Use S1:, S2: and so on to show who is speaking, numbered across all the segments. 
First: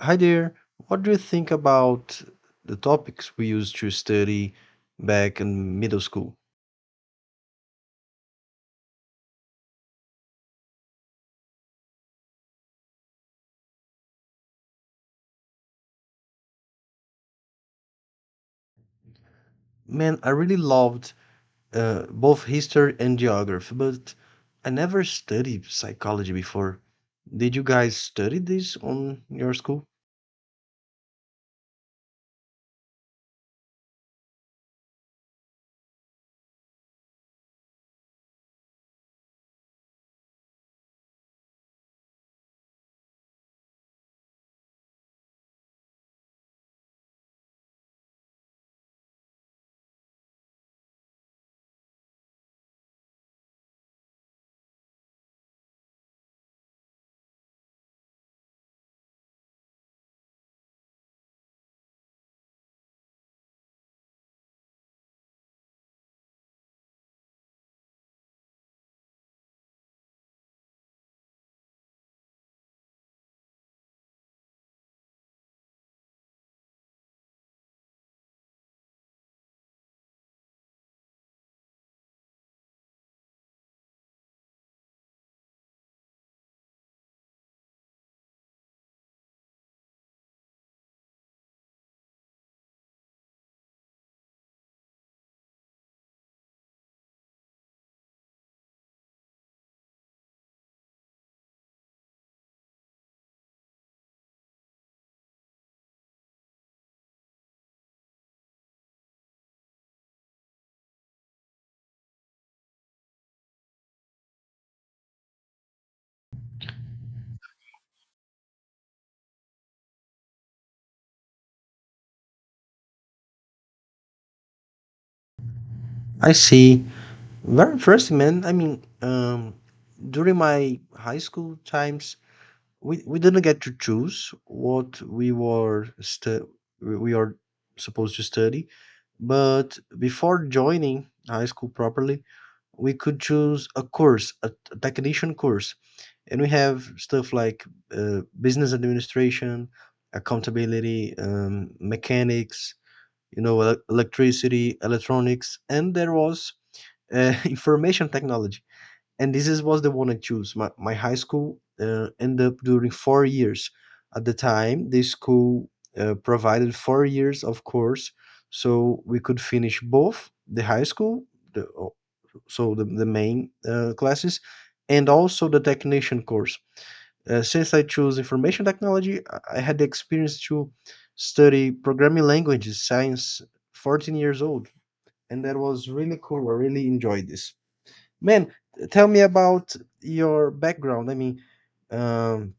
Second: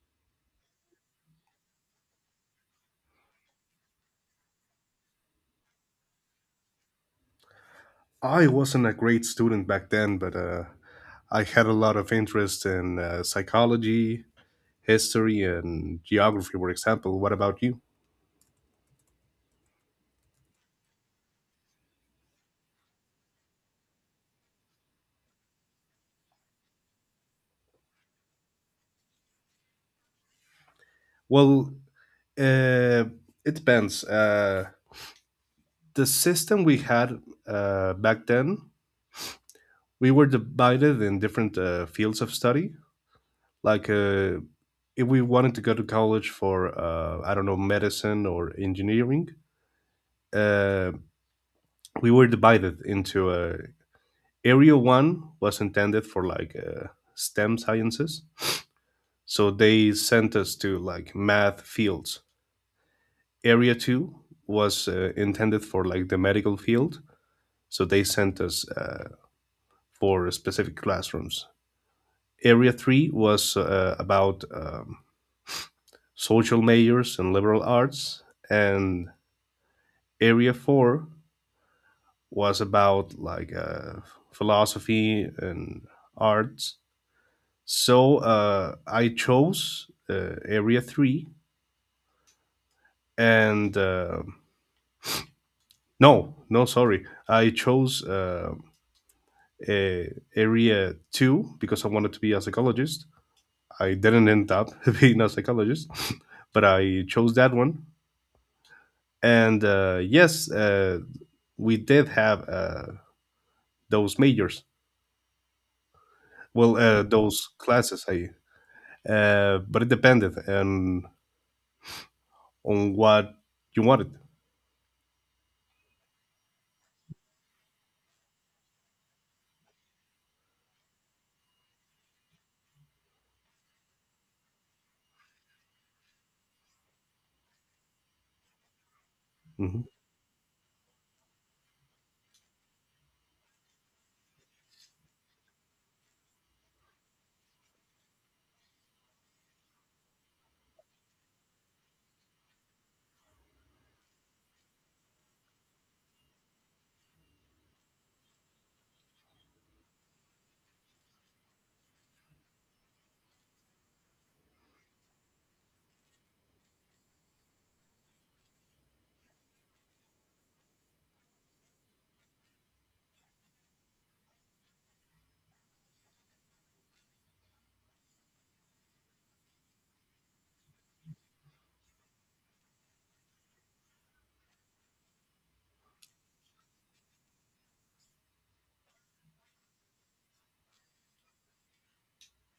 S1: Hi there. What do you think about the topics we used to study back in middle school?
S2: I wasn't a great student back then, but I had a lot of interest in psychology, history, and geography, for example. What about you?
S1: Man, I really loved both history and geography, but I never studied psychology before. Did you guys study this on your school?
S2: Well, uh, it depends. The system we had back then, we were divided in different fields of study. Like, if we wanted to go to college for, I don't know, medicine or engineering, uh, we were divided into Area One was intended for like STEM sciences, so they sent us to like math fields. Area Two was intended for like the medical field, so they sent us for specific classrooms. Area Three was about social majors and liberal arts, and Area Four was about like philosophy and arts. So I chose Area 3 and no, no, sorry. I chose Area 2 because I wanted to be a psychologist. I didn't end up being a psychologist, but I chose that one. And yes, we did have those majors. Well, those classes, but it depended on what you wanted.
S1: I see. Very interesting, man. During my high school times, we didn't get to choose what we are supposed to study, but
S2: Mhm.
S1: before joining high school properly, we could choose a course, a technician course, and we have stuff like business administration, accountability, mechanics, you know, electricity, electronics, and there was information technology, and was the one I chose. My high school ended up during 4 years. At the time, the school provided 4 years of course, so we could finish both the high school, the, o- so the main classes, and also the technician course. Since I chose information technology, I had the experience to study programming languages, science, 14 years old, and that was really cool. I really enjoyed this. Man, tell me about your background. Um,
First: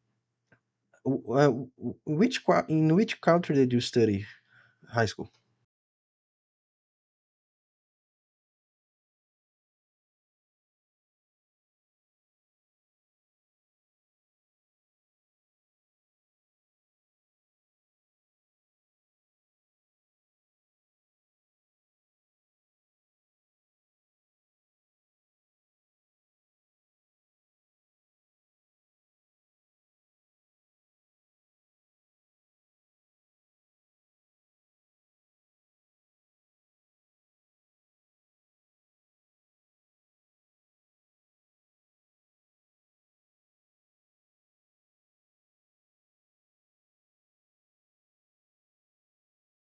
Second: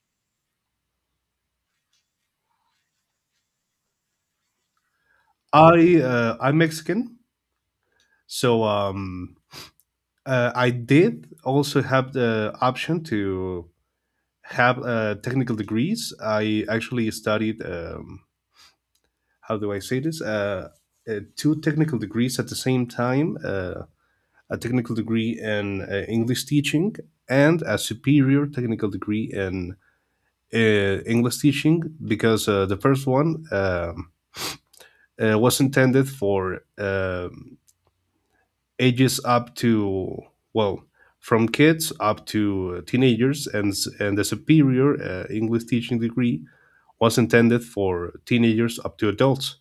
S1: w- uh, w- in which country did you study high school?
S2: I'm Mexican, so I did also have the option to have technical degrees. I actually studied, how do I say this? Two technical degrees at the same time, a technical degree in English teaching, and a superior technical degree in uh, English teaching because the first one was intended for ages up to, well, from kids up to teenagers, and the superior English teaching degree was intended for teenagers up to adults.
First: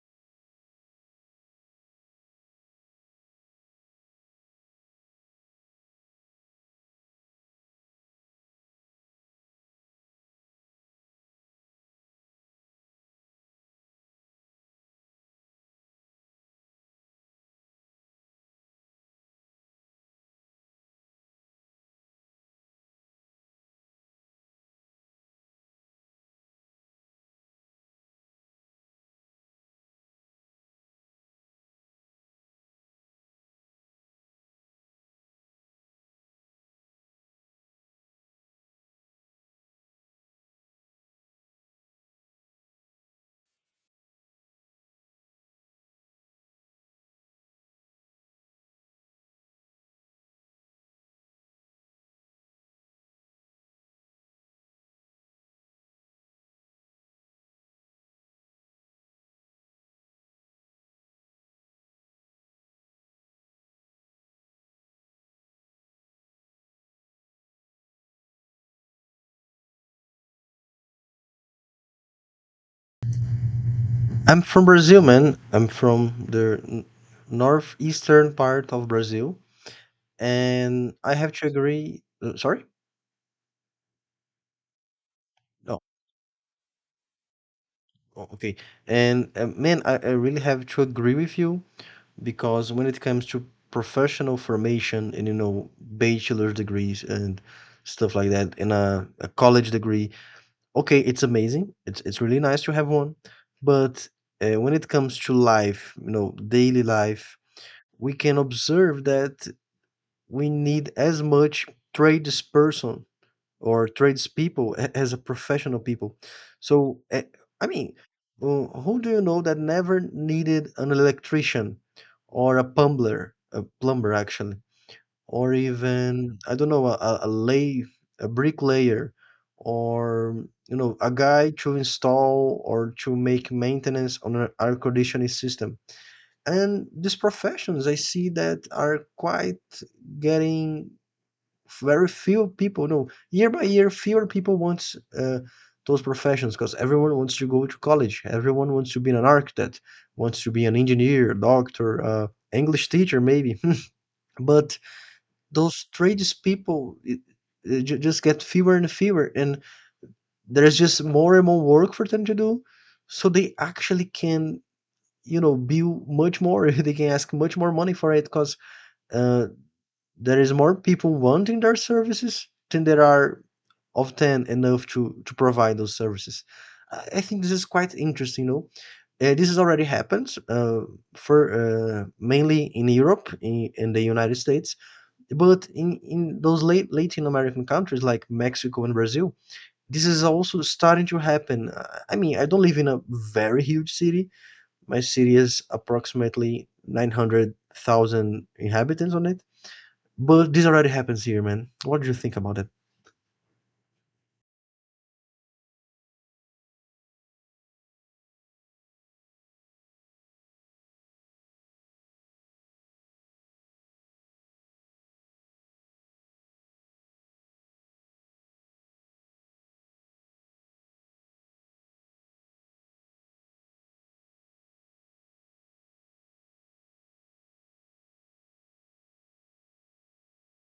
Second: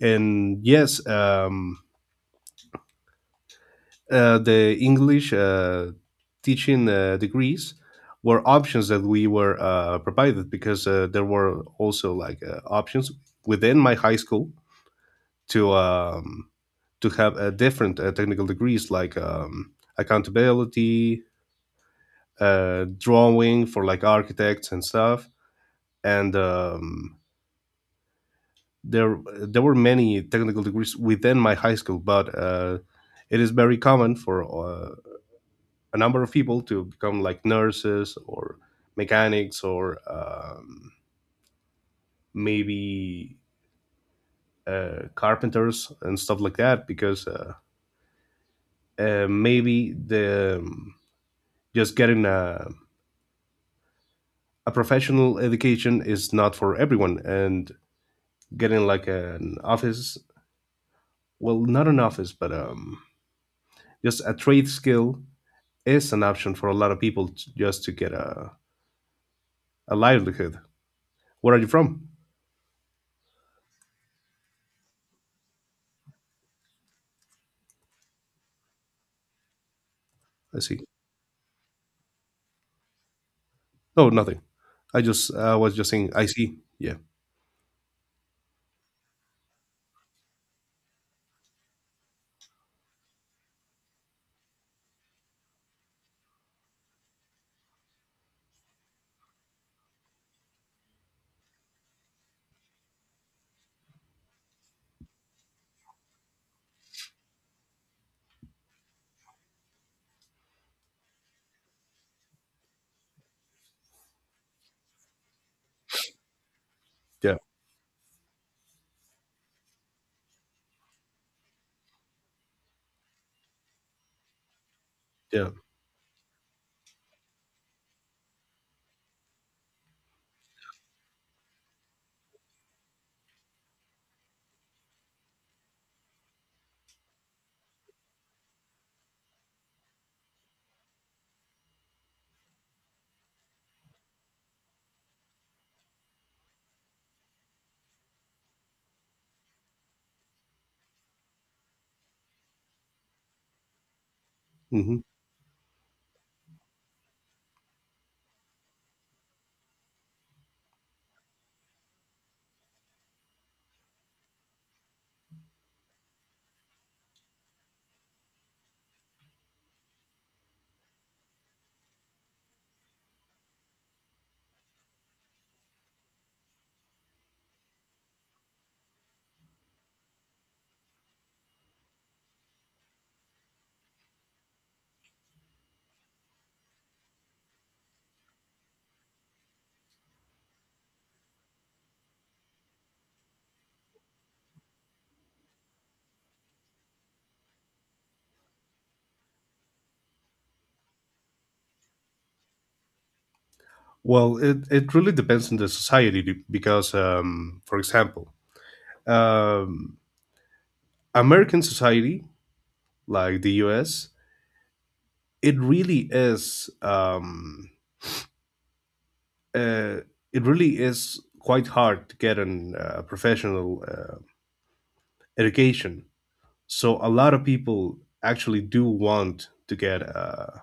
S2: And yes, the English teaching degrees were options that we were provided because there were also like options within my high school to have different technical degrees like accountability, drawing for like architects and stuff. And there were many technical degrees within my high school, but it is very common for a number of people to become like nurses or mechanics or maybe carpenters and stuff like that because maybe the just getting a professional education is not for everyone, and getting like an office, well, not an office, but just a trade skill is an option for a lot of people just to get a livelihood. Where are you from?
S1: I'm from Brazil, man. I'm from the northeastern part of Brazil,
S2: I see.
S1: and I have to agree. Sorry?
S2: Oh, nothing. I was
S1: No.
S2: just saying. I see. Yeah,
S1: Oh, okay. And man, I really have to agree with you because when it comes to professional formation and, you know, bachelor's degrees and stuff like that, and a college degree. Okay, it's amazing. It's really nice to have one, but when it comes to life, you know, daily life, we can observe that we need as much tradesperson or tradespeople as a professional people. So,
S2: yeah,
S1: I mean, who do you know that never needed an electrician or a plumber actually?
S2: yeah.
S1: Or even, I don't know, a lay, a bricklayer, or, you know, a guy to install or to make maintenance on an air conditioning system. And these professions, I see that are quite getting very few people. No, year by year, fewer people wants those professions because everyone wants to go to college. Everyone wants to be an architect, wants to be an engineer, doctor, English teacher, maybe. But
S2: hmm
S1: those tradespeople, just get fewer and fewer, and there's just more and more work for them to do. So they actually can, you know, bill much more. They can ask much more money for it because uh, there is more people wanting their services than there are of ten enough to provide those services. I think this is quite interesting, you know. This has already happened for mainly in Europe, in the United States, but in those late Latin American countries like Mexico and Brazil, this is also starting to happen. I mean, I don't live in a very huge city. My city is approximately 900,000 inhabitants on it. But this already happens here, man. What do you think about it?
S2: Well, it really depends on the society, because, for example, um, American society, like the U.S. It really is. Uh, it really is quite hard to get an professional. Education. So a lot of people actually do want to get a,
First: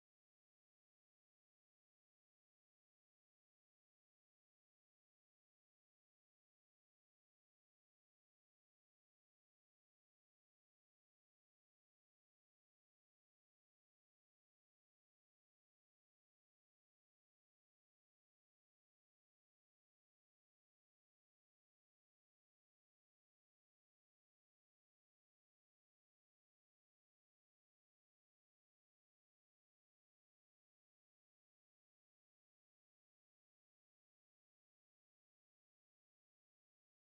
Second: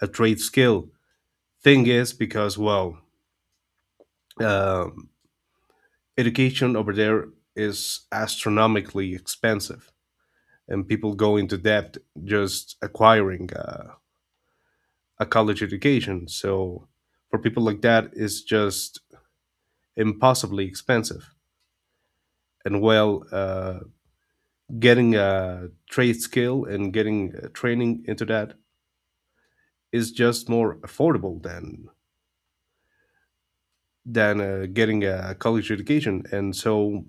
S2: a trade skill. Thing is, because, well, um, education over there is astronomically expensive, and people go into debt just acquiring a college education. So for people like that, it's just impossibly expensive. And, well, getting a trade skill and getting training into that is just more affordable than getting a college education. And so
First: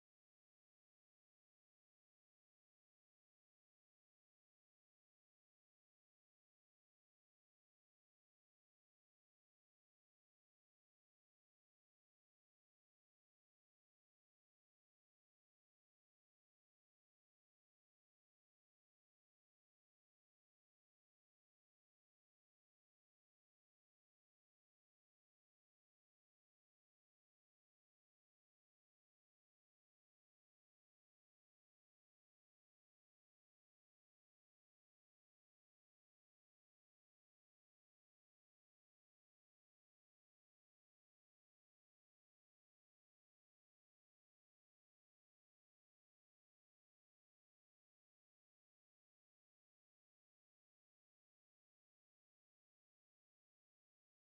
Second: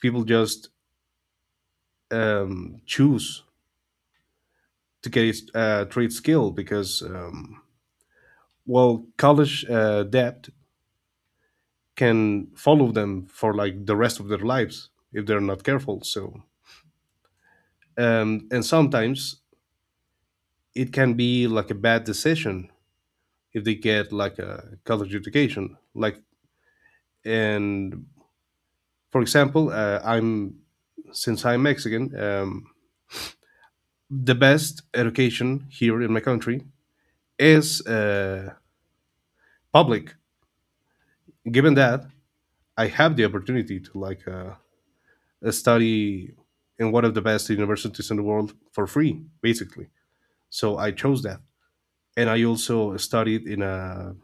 S2: people just choose to get a trade skill because, well, college debt can follow them for like the rest of their lives if they're not careful. So, and sometimes it can be like a bad decision if they get like a college education. Like, and, for example, I'm since I'm Mexican, the best education here in my country is public. Given that I have the opportunity to like study in one of the best universities in the world for free, basically. So I chose that, and I also studied in a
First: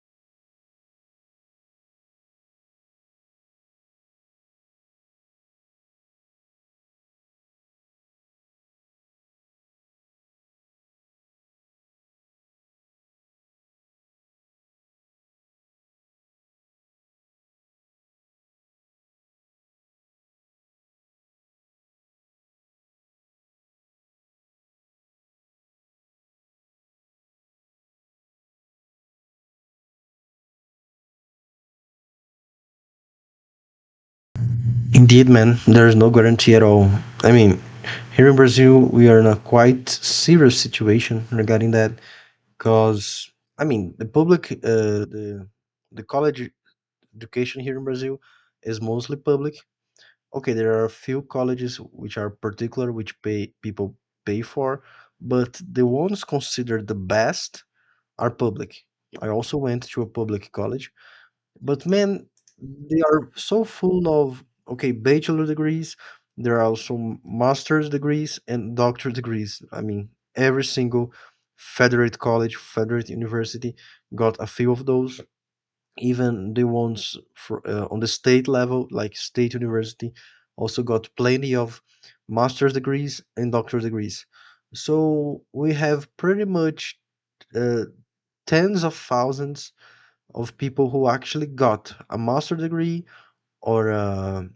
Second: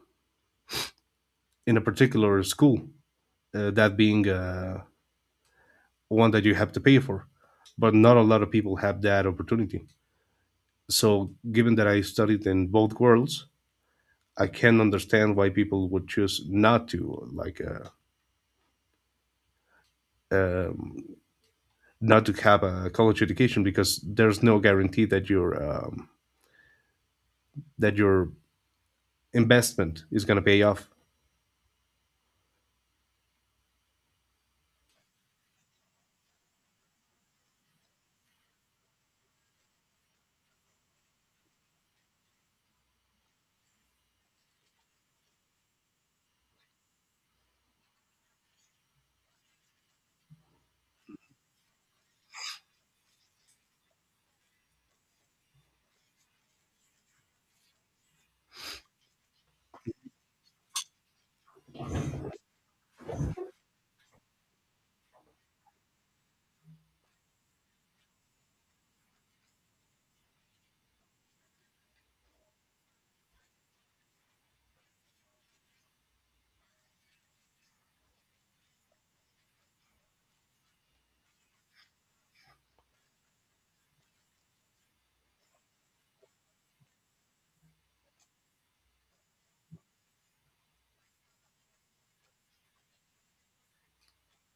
S2: in a particular school, that being one that you have to pay for, but not a lot of people have that opportunity. So given that I studied in both worlds, I can understand why people would choose not to like. Um, not to have a college education because there's no guarantee that your investment is going to pay off.
S1: Indeed, man, there is no guarantee at all. I mean, here in Brazil, we are in a quite serious situation regarding that because, I mean, the college education here in Brazil is mostly public. Okay, there are a few colleges which are particular, which pay people pay for, but the ones considered the best are public. I also went to a public college, but man, they are so full of, okay, bachelor degrees. There are also master's degrees and doctor degrees. I mean, every single federate college, federate university got a few of those, even the ones fro on the state level, like state university, also got plenty of master's degrees and doctor's degrees. So we have pretty much uh, tens of thousands of people who actually got a master's degree or a,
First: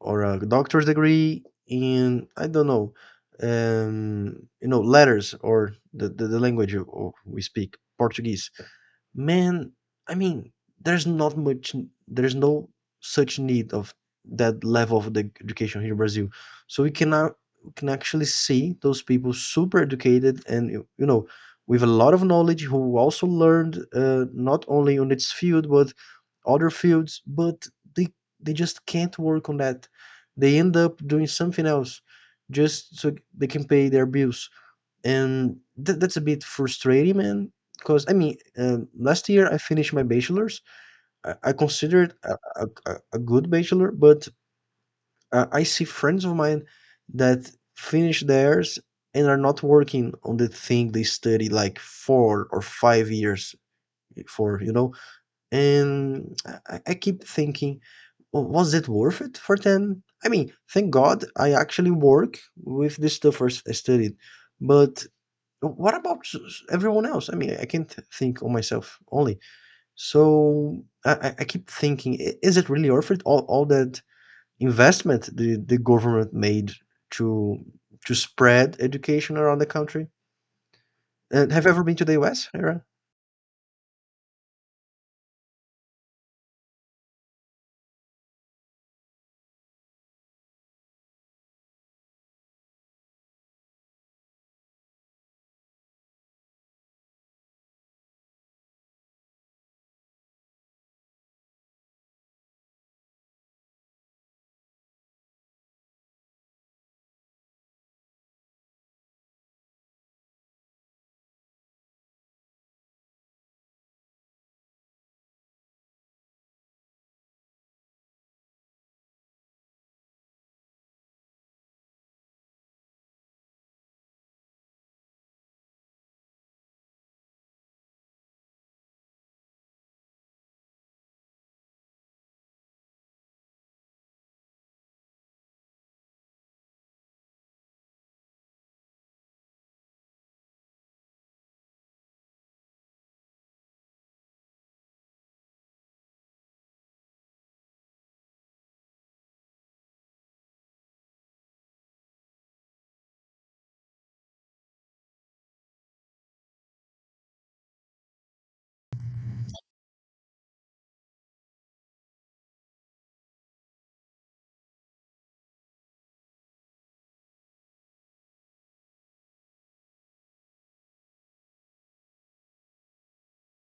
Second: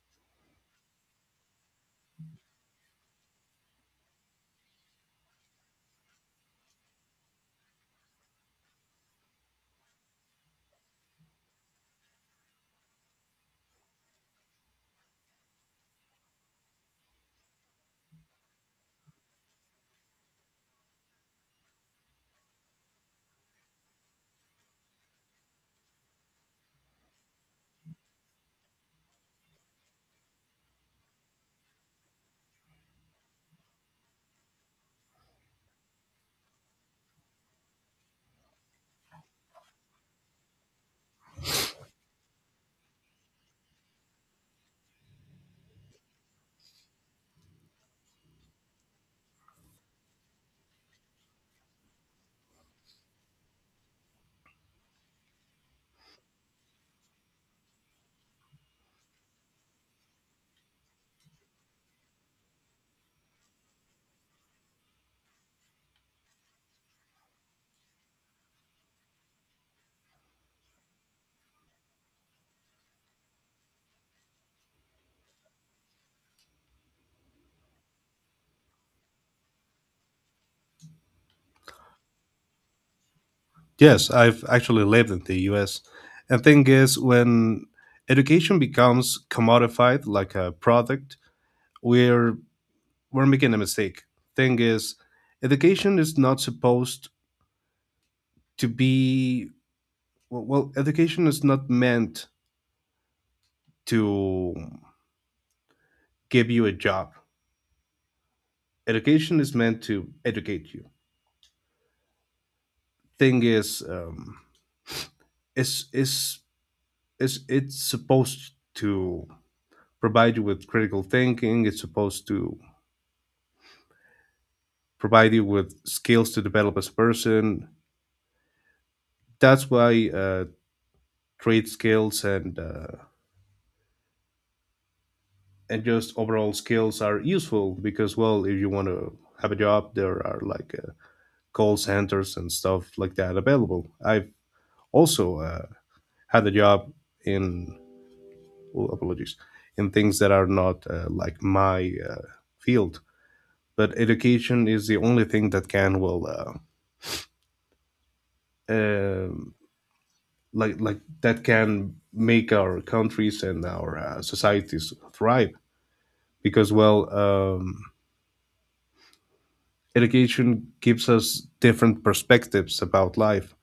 S1: or a doctor's degree in, I don't know, you know, letters or the language we speak, Portuguese. Man, I mean, there's not much, there's no such need of that level of the education here in Brazil. So we cannot we can actually see those people super educated, and you know, with a lot of knowledge, who also learned not only on its field but other fields, but they they just can't work on that. They end up doing something else just so they can pay their bills. And that's a bit frustrating, man. Because I mean, last year I finished my bachelor's. I consider a a good bachelor, but I see friends of mine that finish theirs and are not working on the thing they study, like, 4 or 5 years for, you know? And I keep thinking, "W Was it worth it for them?" I mean, thank God I actually work with the stuff I studied, but what about everyone else? I mean, I can't think on myself only. So I keep thinking, is it really worth it? All that investment the government made to to spread education around the country? And have you ever been to the US, Ira?
S2: Yes, I've actually lived in the U.S. And thing is, when education becomes commodified like a product, we're we're making a mistake. Thing is, education is not supposed to be well. Well, Education is not meant to give you a job. Education is meant to educate you. Thing is, it's, it's, it's supposed to provide you with critical thinking. It's supposed to provide you with skills to develop as a person. That's why trade skills and just overall skills are useful because, well, if you want to have a job, there are like call centers and stuff like that available. I've also had a job in oh, apologies, in things that are not like my field. But education is the only thing that can will um like that can make our countries and our societies thrive, because, well, education gives us different perspectives about life.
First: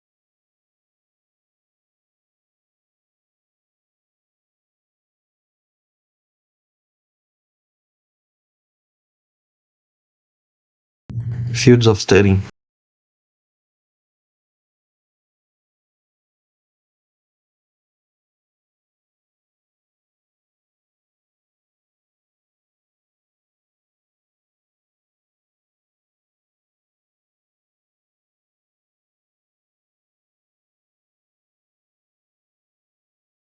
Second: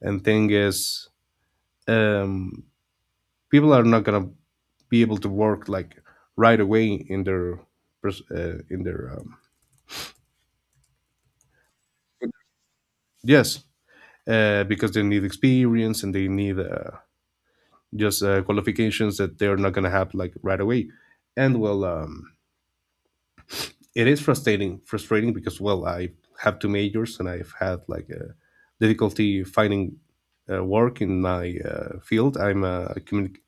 S2: And thing is, um, people are not gonna be able to work like right away in their pers- uh, in their um,
S1: Fields of study.
S2: yes, because they need experience and they need just qualifications that they're not going to have like right away. And, well, it is frustrating because, well, I have two majors and I've had like a difficulty finding work in my field.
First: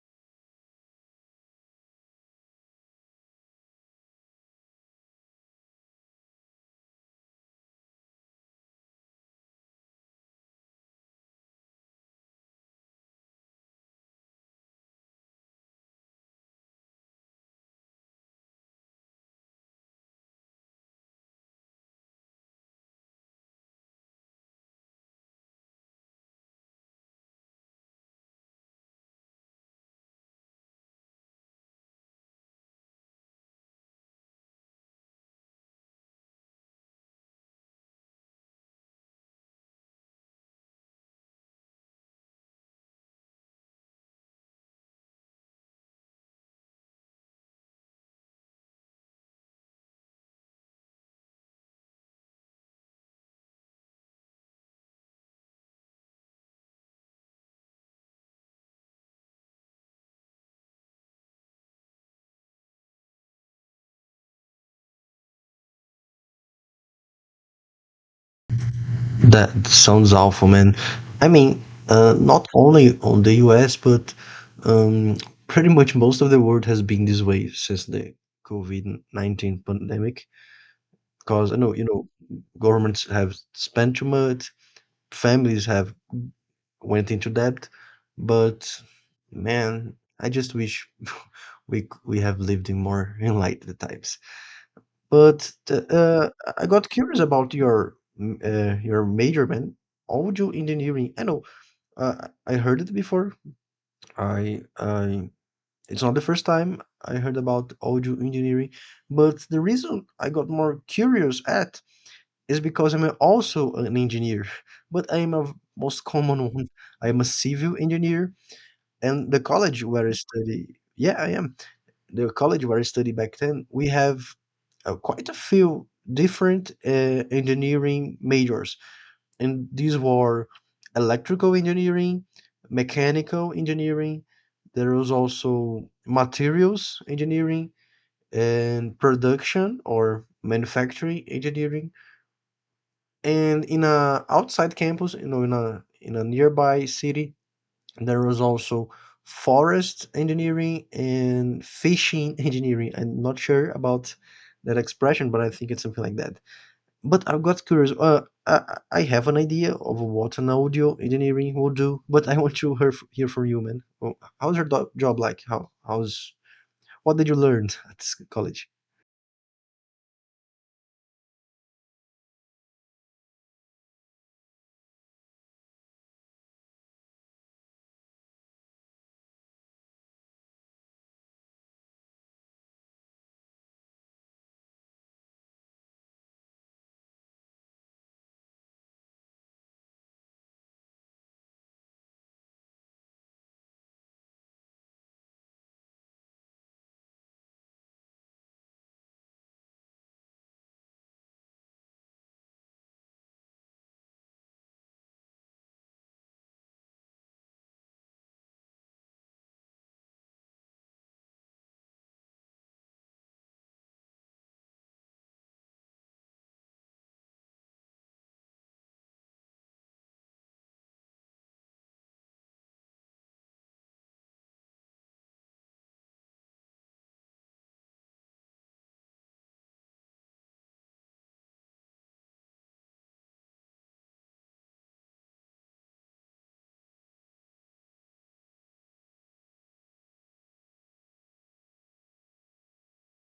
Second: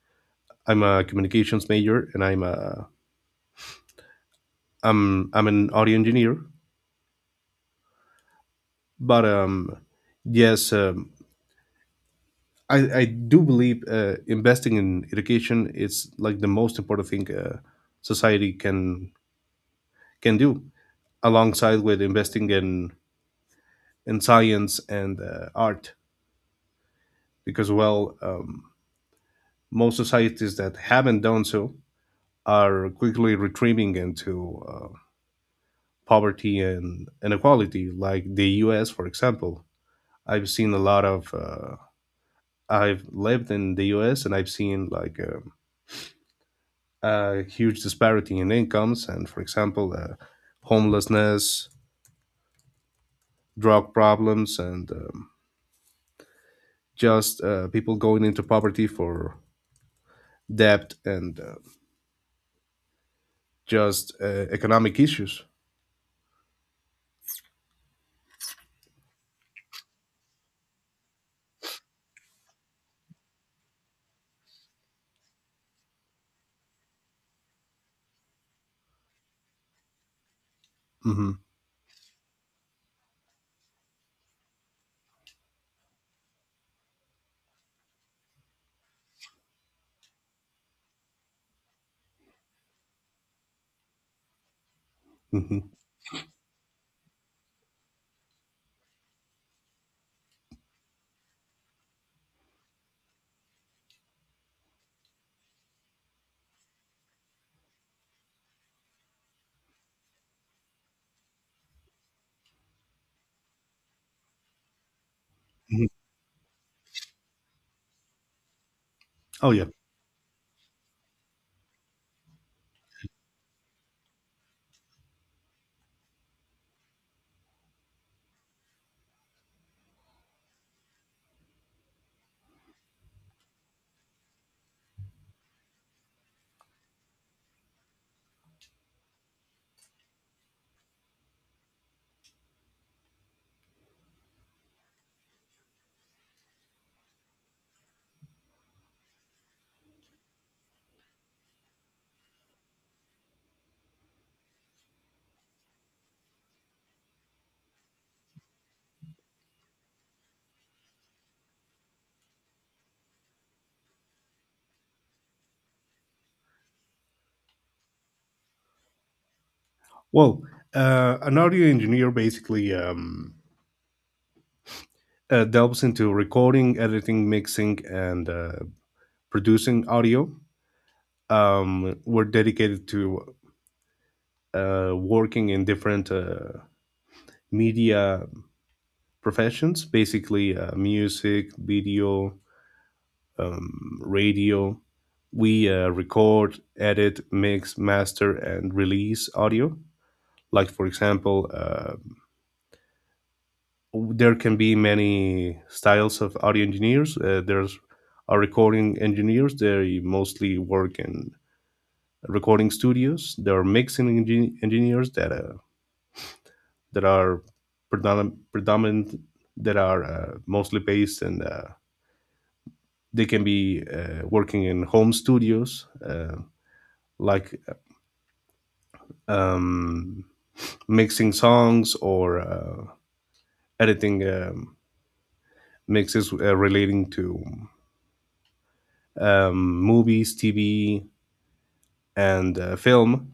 S2: I'm a communications major, and I'm a I'm I'm an audio engineer. But, yes, I do believe investing in education is like the most important thing society can do, alongside with investing in science and art, because, well, most societies that haven't done so are quickly retreating into poverty and inequality, like the us, for example. I've seen a lot of I've lived in the us, and I've seen like a huge disparity in incomes, and, for example, homelessness, drug problems, and just people going into poverty for debt, and just economic issues.
S1: That sounds awful, man. I mean, not only on the US, but um, pretty much most of the world has been this way since the COVID-19 pandemic.
S2: Hmm.
S1: Because I know, you know, governments have spent too much, families have went into debt, but man, I just wish we have lived in more enlightened times. But
S2: Hmm.
S1: I got curious about your your major, man, audio engineering. I know. I heard it before. I it's not the first time I heard about audio engineering, but the reason I got more curious at is because I'm also an engineer, but I am a
S2: Hmm.
S1: most common one. I am a civil engineer, and the
S2: Oh, yeah.
S1: college where I study, yeah, I am. The college where I study back then, we have quite a few different engineering majors, and these were electrical engineering, mechanical engineering. There was also materials engineering and production or manufacturing engineering. And in a outside campus, you know, in a nearby city, there was also forest engineering and fishing engineering. I'm not sure about that expression, but I think it's something like that. But I got curious. I have an idea of what an audio engineering will do, but I want to hear from you, man. Well, how's your job like? How how's what did you learn at college?
S2: Well, an audio engineer basically delves into recording, editing, mixing, and producing audio. We're dedicated to working in different media professions, basically music, video, radio. We record, edit, mix, master, and release audio, like, for example, there can be many styles of audio engineers. There's our recording engineers. They mostly work in recording studios. There are mixing engineers that are predominant, that are mostly based, and they can be working in home studios, like um, mixing songs or editing mixes relating to movies, TV, and film.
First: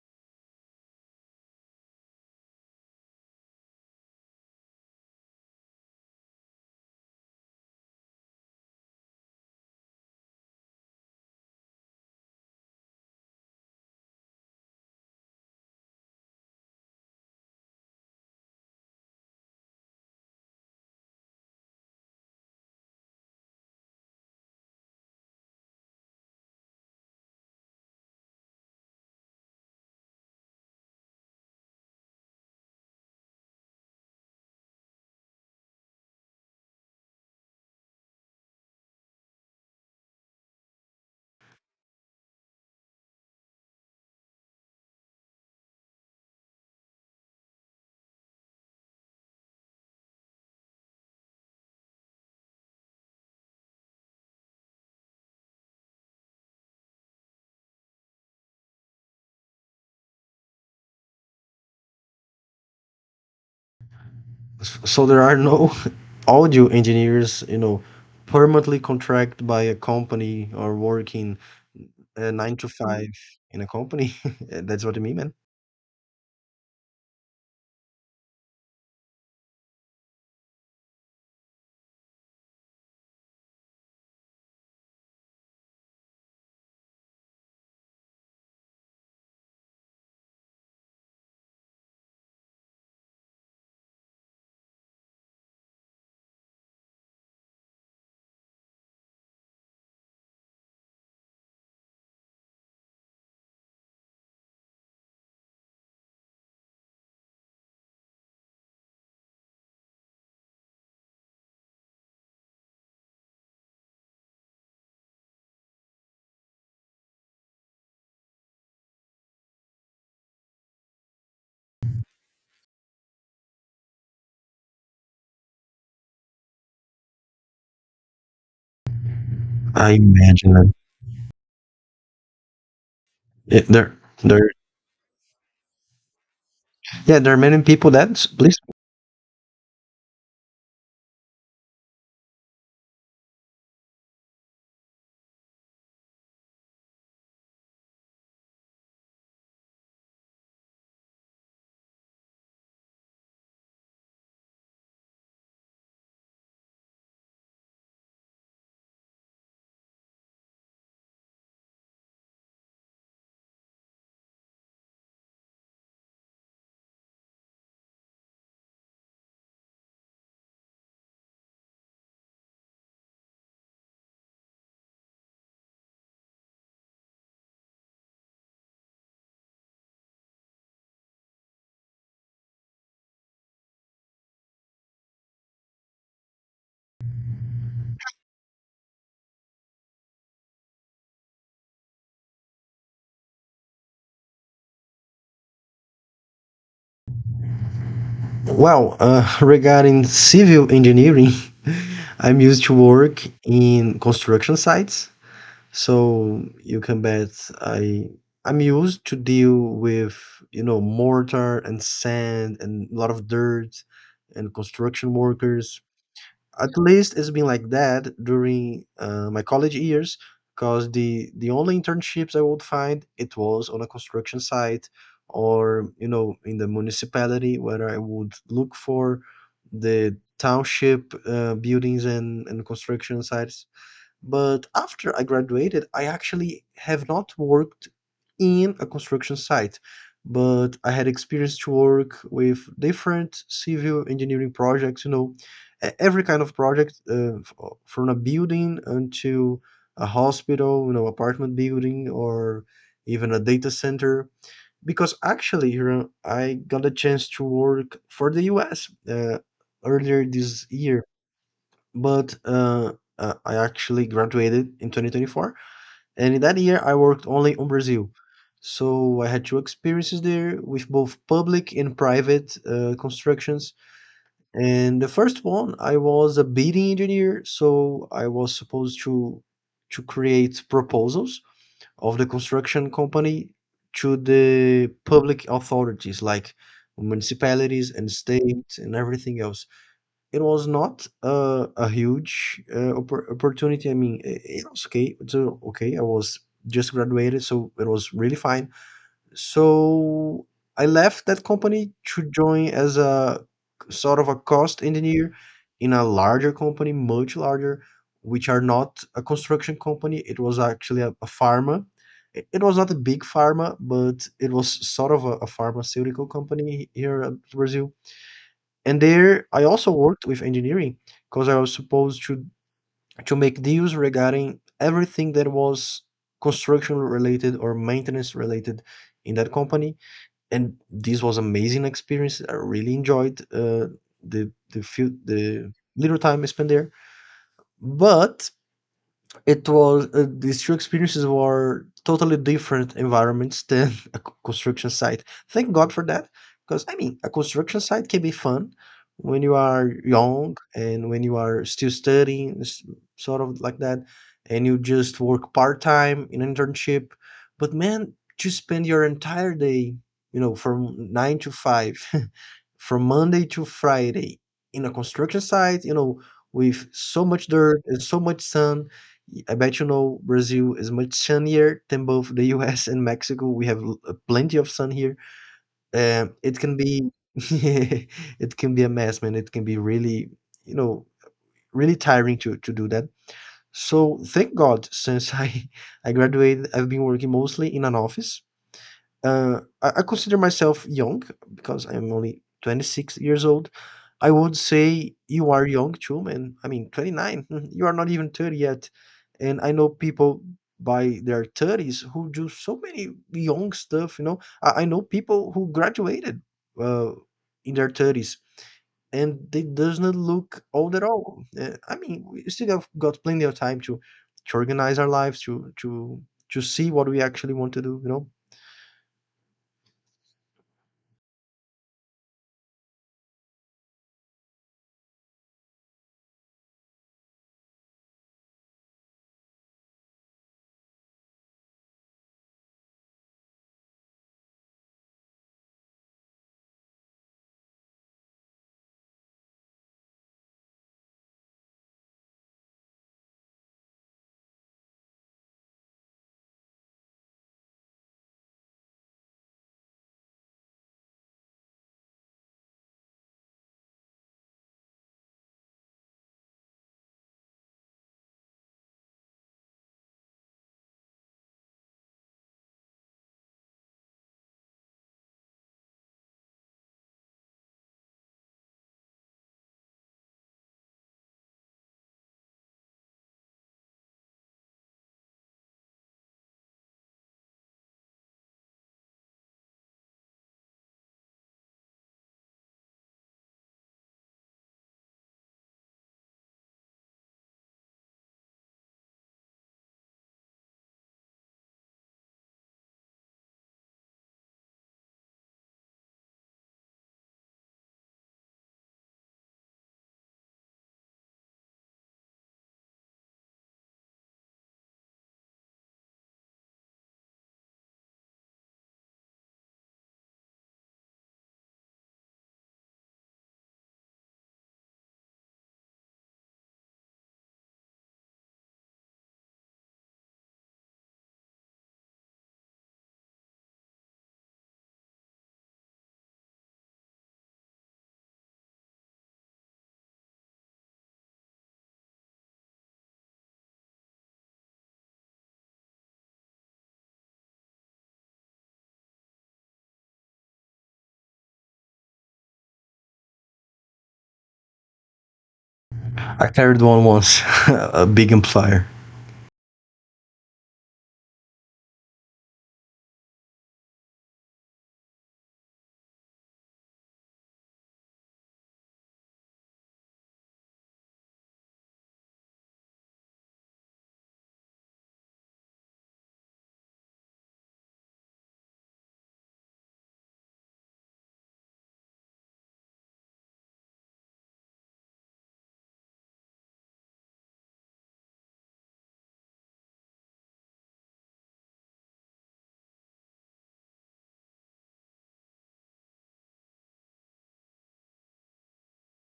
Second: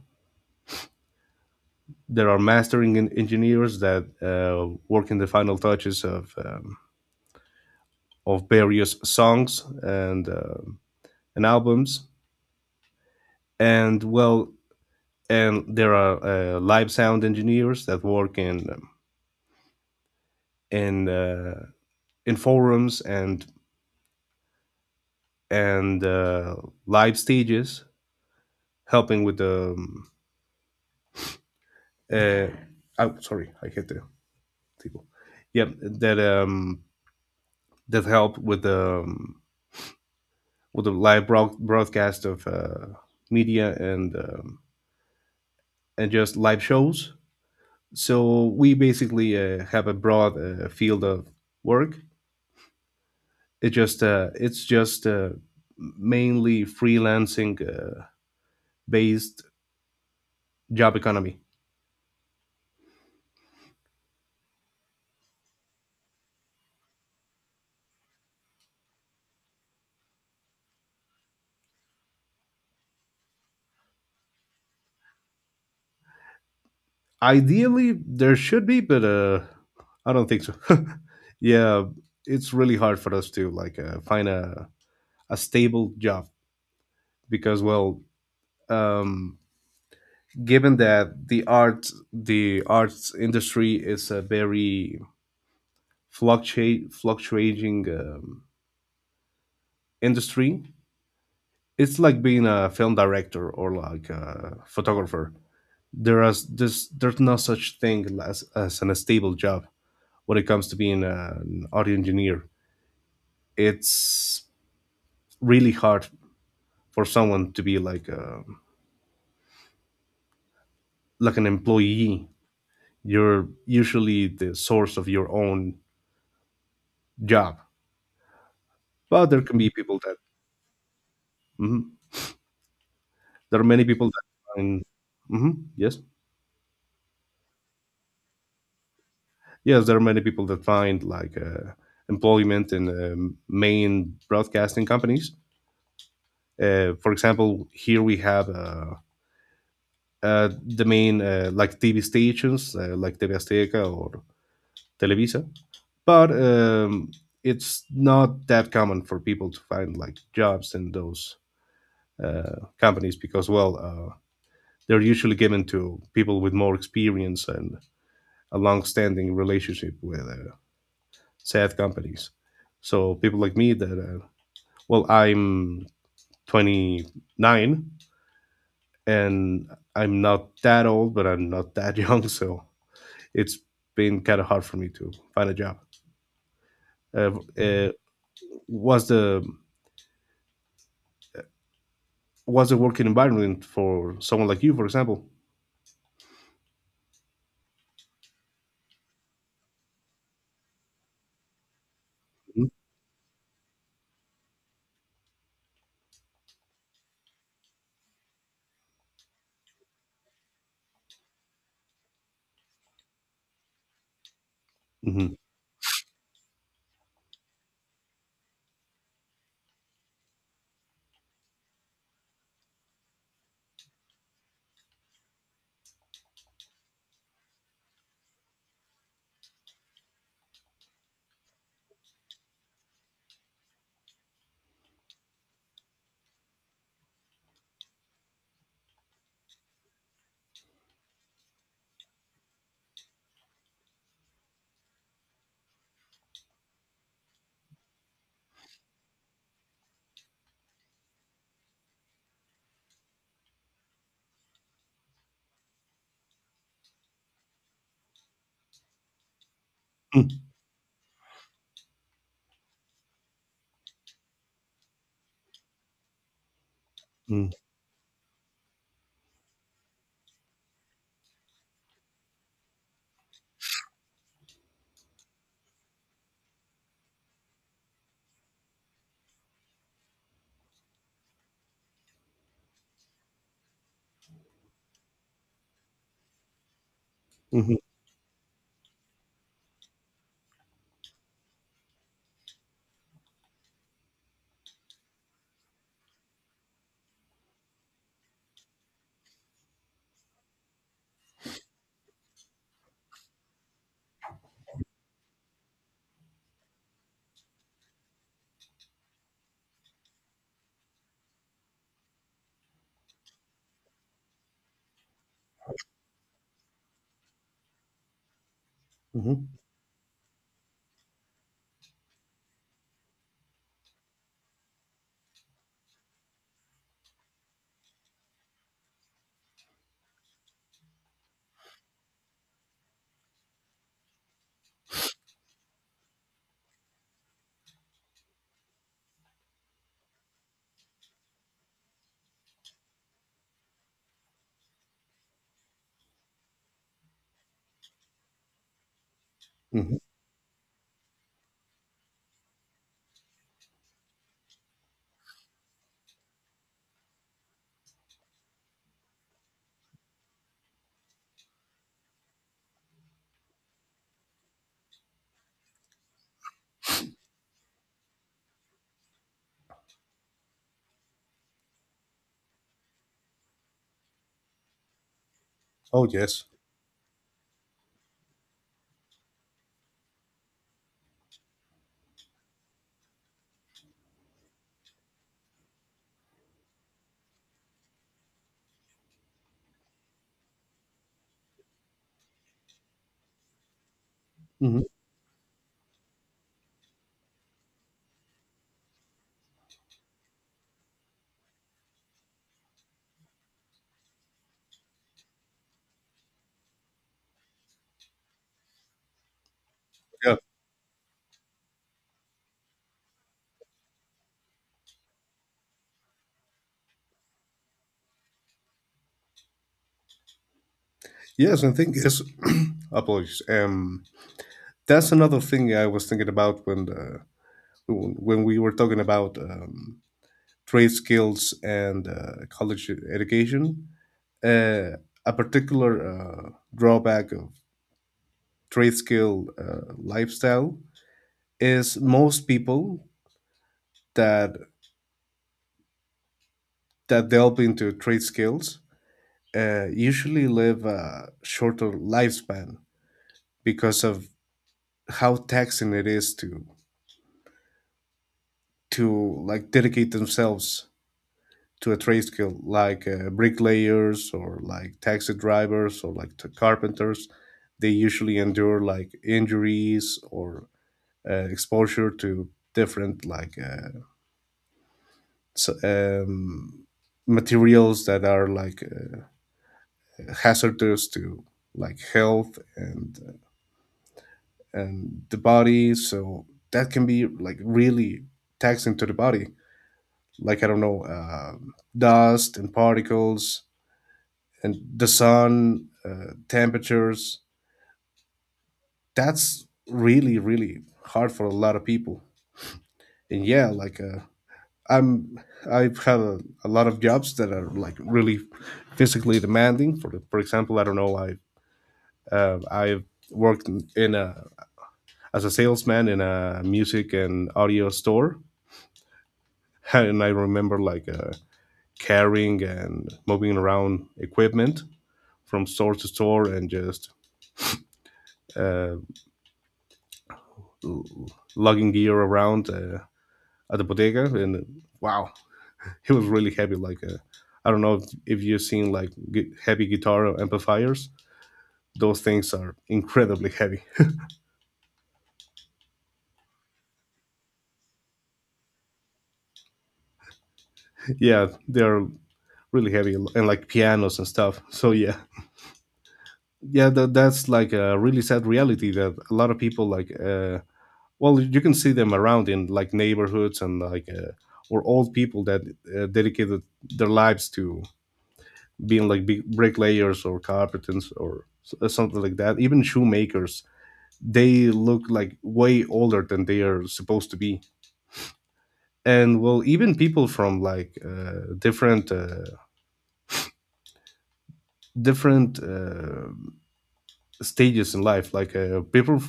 S2: There are mastering engineers that work in the final touches of various songs and and albums. And, well, and there are live sound engineers that work in uh, in forums and live stages, helping with the. Uh, oh, sorry, I hit the table. Yep, that help with the live broadcast of media and and just live shows. So we basically have a broad field of work. It's just mainly freelancing based job economy.
S1: So there are no audio engineers, you know, permanently contracted by a company or working nine to five in a company. That's what I mean, man.
S2: Ideally, there should be, but I don't think so. Yeah, it's really hard for us to like find a stable job because, well, um given that the arts industry is a very fluctuate fluctuating industry. It's like being a film director or like a photographer. There is this There's no such thing as an stable job when it comes to being an audio engineer. It's really hard for someone to be like an employee. You're usually the source of your own job, but there can be
S1: I
S2: people that.
S1: imagine that.
S2: Mhm. There
S1: Yeah,
S2: are many
S1: there,
S2: people that
S1: there.
S2: find. Yes,
S1: Yeah, there are many people that. Please.
S2: yes. There are many people that find like employment in main broadcasting companies. For example, here we have the main like TV stations, like TV Azteca or Televisa. But, it's not that common for people to find like jobs in those companies because, well, they're usually given to people with more experience and a long-standing relationship with SaaS companies. So people like me that, well, I'm 29, and I'm not that old, but I'm not that young. So it's been kind of hard for me to find a job. Uh, uh, was the working environment for someone like you, for example?
S1: Well, regarding civil engineering, I'm used
S2: Mhm.
S1: to work in construction sites, so you can bet I I'm used to deal with, you know, mortar and sand and a lot of dirt and construction
S2: Mhm.
S1: workers. At least it's been like that during my college years, because the only internships I would find, it was on a construction site, or, you know, in the municipality where I would look for the township buildings and construction sites, but after I graduated, I actually have not worked in a construction site, but I had experience to work with different civil engineering projects, you know, every kind of project, from a building until a hospital, you know, apartment building, or even a data center. Because actually, you know, I got a chance to work for the US earlier this year, but, I actually graduated in 2024, and in that year I worked
S2: Mhm.
S1: only on Brazil. So I had two experiences there with both public and private constructions. And the first one, I was a bidding engineer, so I was supposed to create proposals of the construction company to the public authorities, like
S2: Mhm.
S1: municipalities and states and everything else. It was not a huge opportunity. I mean, it was okay. It's okay. I was just graduated, so it was really fine. So I left that company to join as a sort of a cost engineer in a larger company, much larger, which are not a construction company. It was actually a pharma. It was not a big pharma, but it was sort of a pharmaceutical company here at Brazil, and there
S2: Mhm.
S1: I also worked with engineering because I was supposed to make deals regarding everything that was construction related or maintenance related in that company. And this was amazing experience. I really enjoyed the little time I spent there. But it was these two experiences were totally different environments than a construction site. Thank God for that, because I mean, a construction site can be fun when you are
S2: Mhm.
S1: young and when you are still studying, sort of like that, and you just work part time in internship. But man, to spend your entire day, you know, from nine to five, from Monday to Friday in a construction site, you know, with so much dirt and so much sun, I bet you know Brazil is much sunnier than both the US and Mexico. We have plenty of sun here.
S2: Oh, yes.
S1: It can be it can be a mess, man. It can be really, you know, really tiring to do that. So thank God, since I I graduated, I've been working mostly in an office. I consider myself young because I'm only 26 years old. I would
S2: Mhm.
S1: say you are young too, man. I mean, 29, you are not even 30 yet. And I know people by their 30s who do so many young stuff, you know. I know people who graduated uh, in their 30s, and they does not
S2: Yeah.
S1: look old at all. I mean, we still have got plenty of time to organize our lives, to see what we actually want to do. You know.
S2: Yes, I think yes. Apologies. That's another thing I was thinking about when when we were talking about trade skills and college education. uh, a particular drawback of trade skill lifestyle is most people that that delve into trade skills usually live a shorter lifespan because of how taxing it is to like dedicate themselves to a trade skill, like bricklayers or like taxi drivers or like carpenters. They usually endure like injuries or exposure to different, like s- um, materials that are like hazardous to like health and the body, so that can be like really taxing to the body, like I don't know, dust and particles and the sun, temperatures. That's really really hard for a lot of people. And yeah, like I'm, I've had a lot of jobs that are like really physically demanding. For for example, I don't know, I worked in a as a salesman in a music and audio store, and I remember like carrying and moving around equipment from store to store, and just uh, lugging gear around at the bodega, and wow, he was really happy. Like I don't know if you've seen like heavy guitar amplifiers; those things are incredibly heavy.
S1: I carried one once, a big amplifier.
S2: Yeah, they're really heavy, and like pianos and stuff. So yeah, yeah, that's like a really sad reality that a lot of people like. Well, you can see them around in like neighborhoods and like. Or old people that dedicated their lives to being like big bricklayers or carpenters or something like that. Even shoemakers, they look like way older than they are supposed to be. And, well, even people from like different stages in life, like people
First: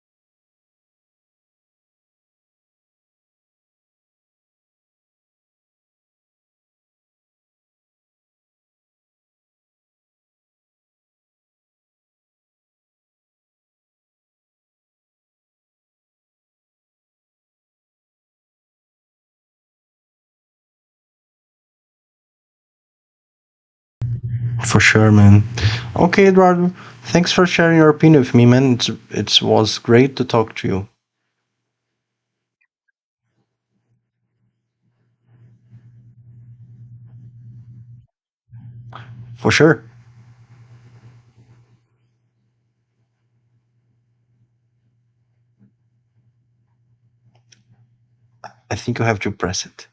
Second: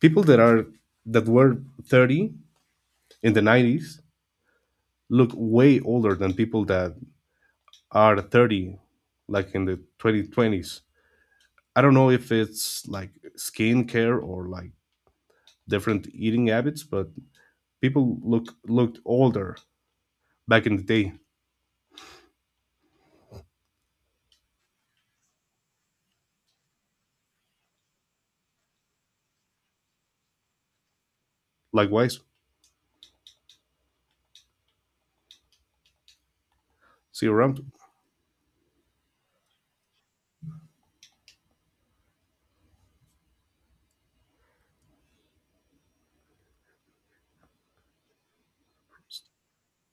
S2: people that were 30 in the 90s, look way older than people that are 30, like in the 2020s. I don't know if it's like skincare or like different eating habits, but people look looked older back in the day.
S1: For sure, man. Okay, Eduardo. Thanks for sharing your opinion with me, man. It was great to talk to you.
S2: Likewise, see you around.
S1: For sure. I think you have to press it.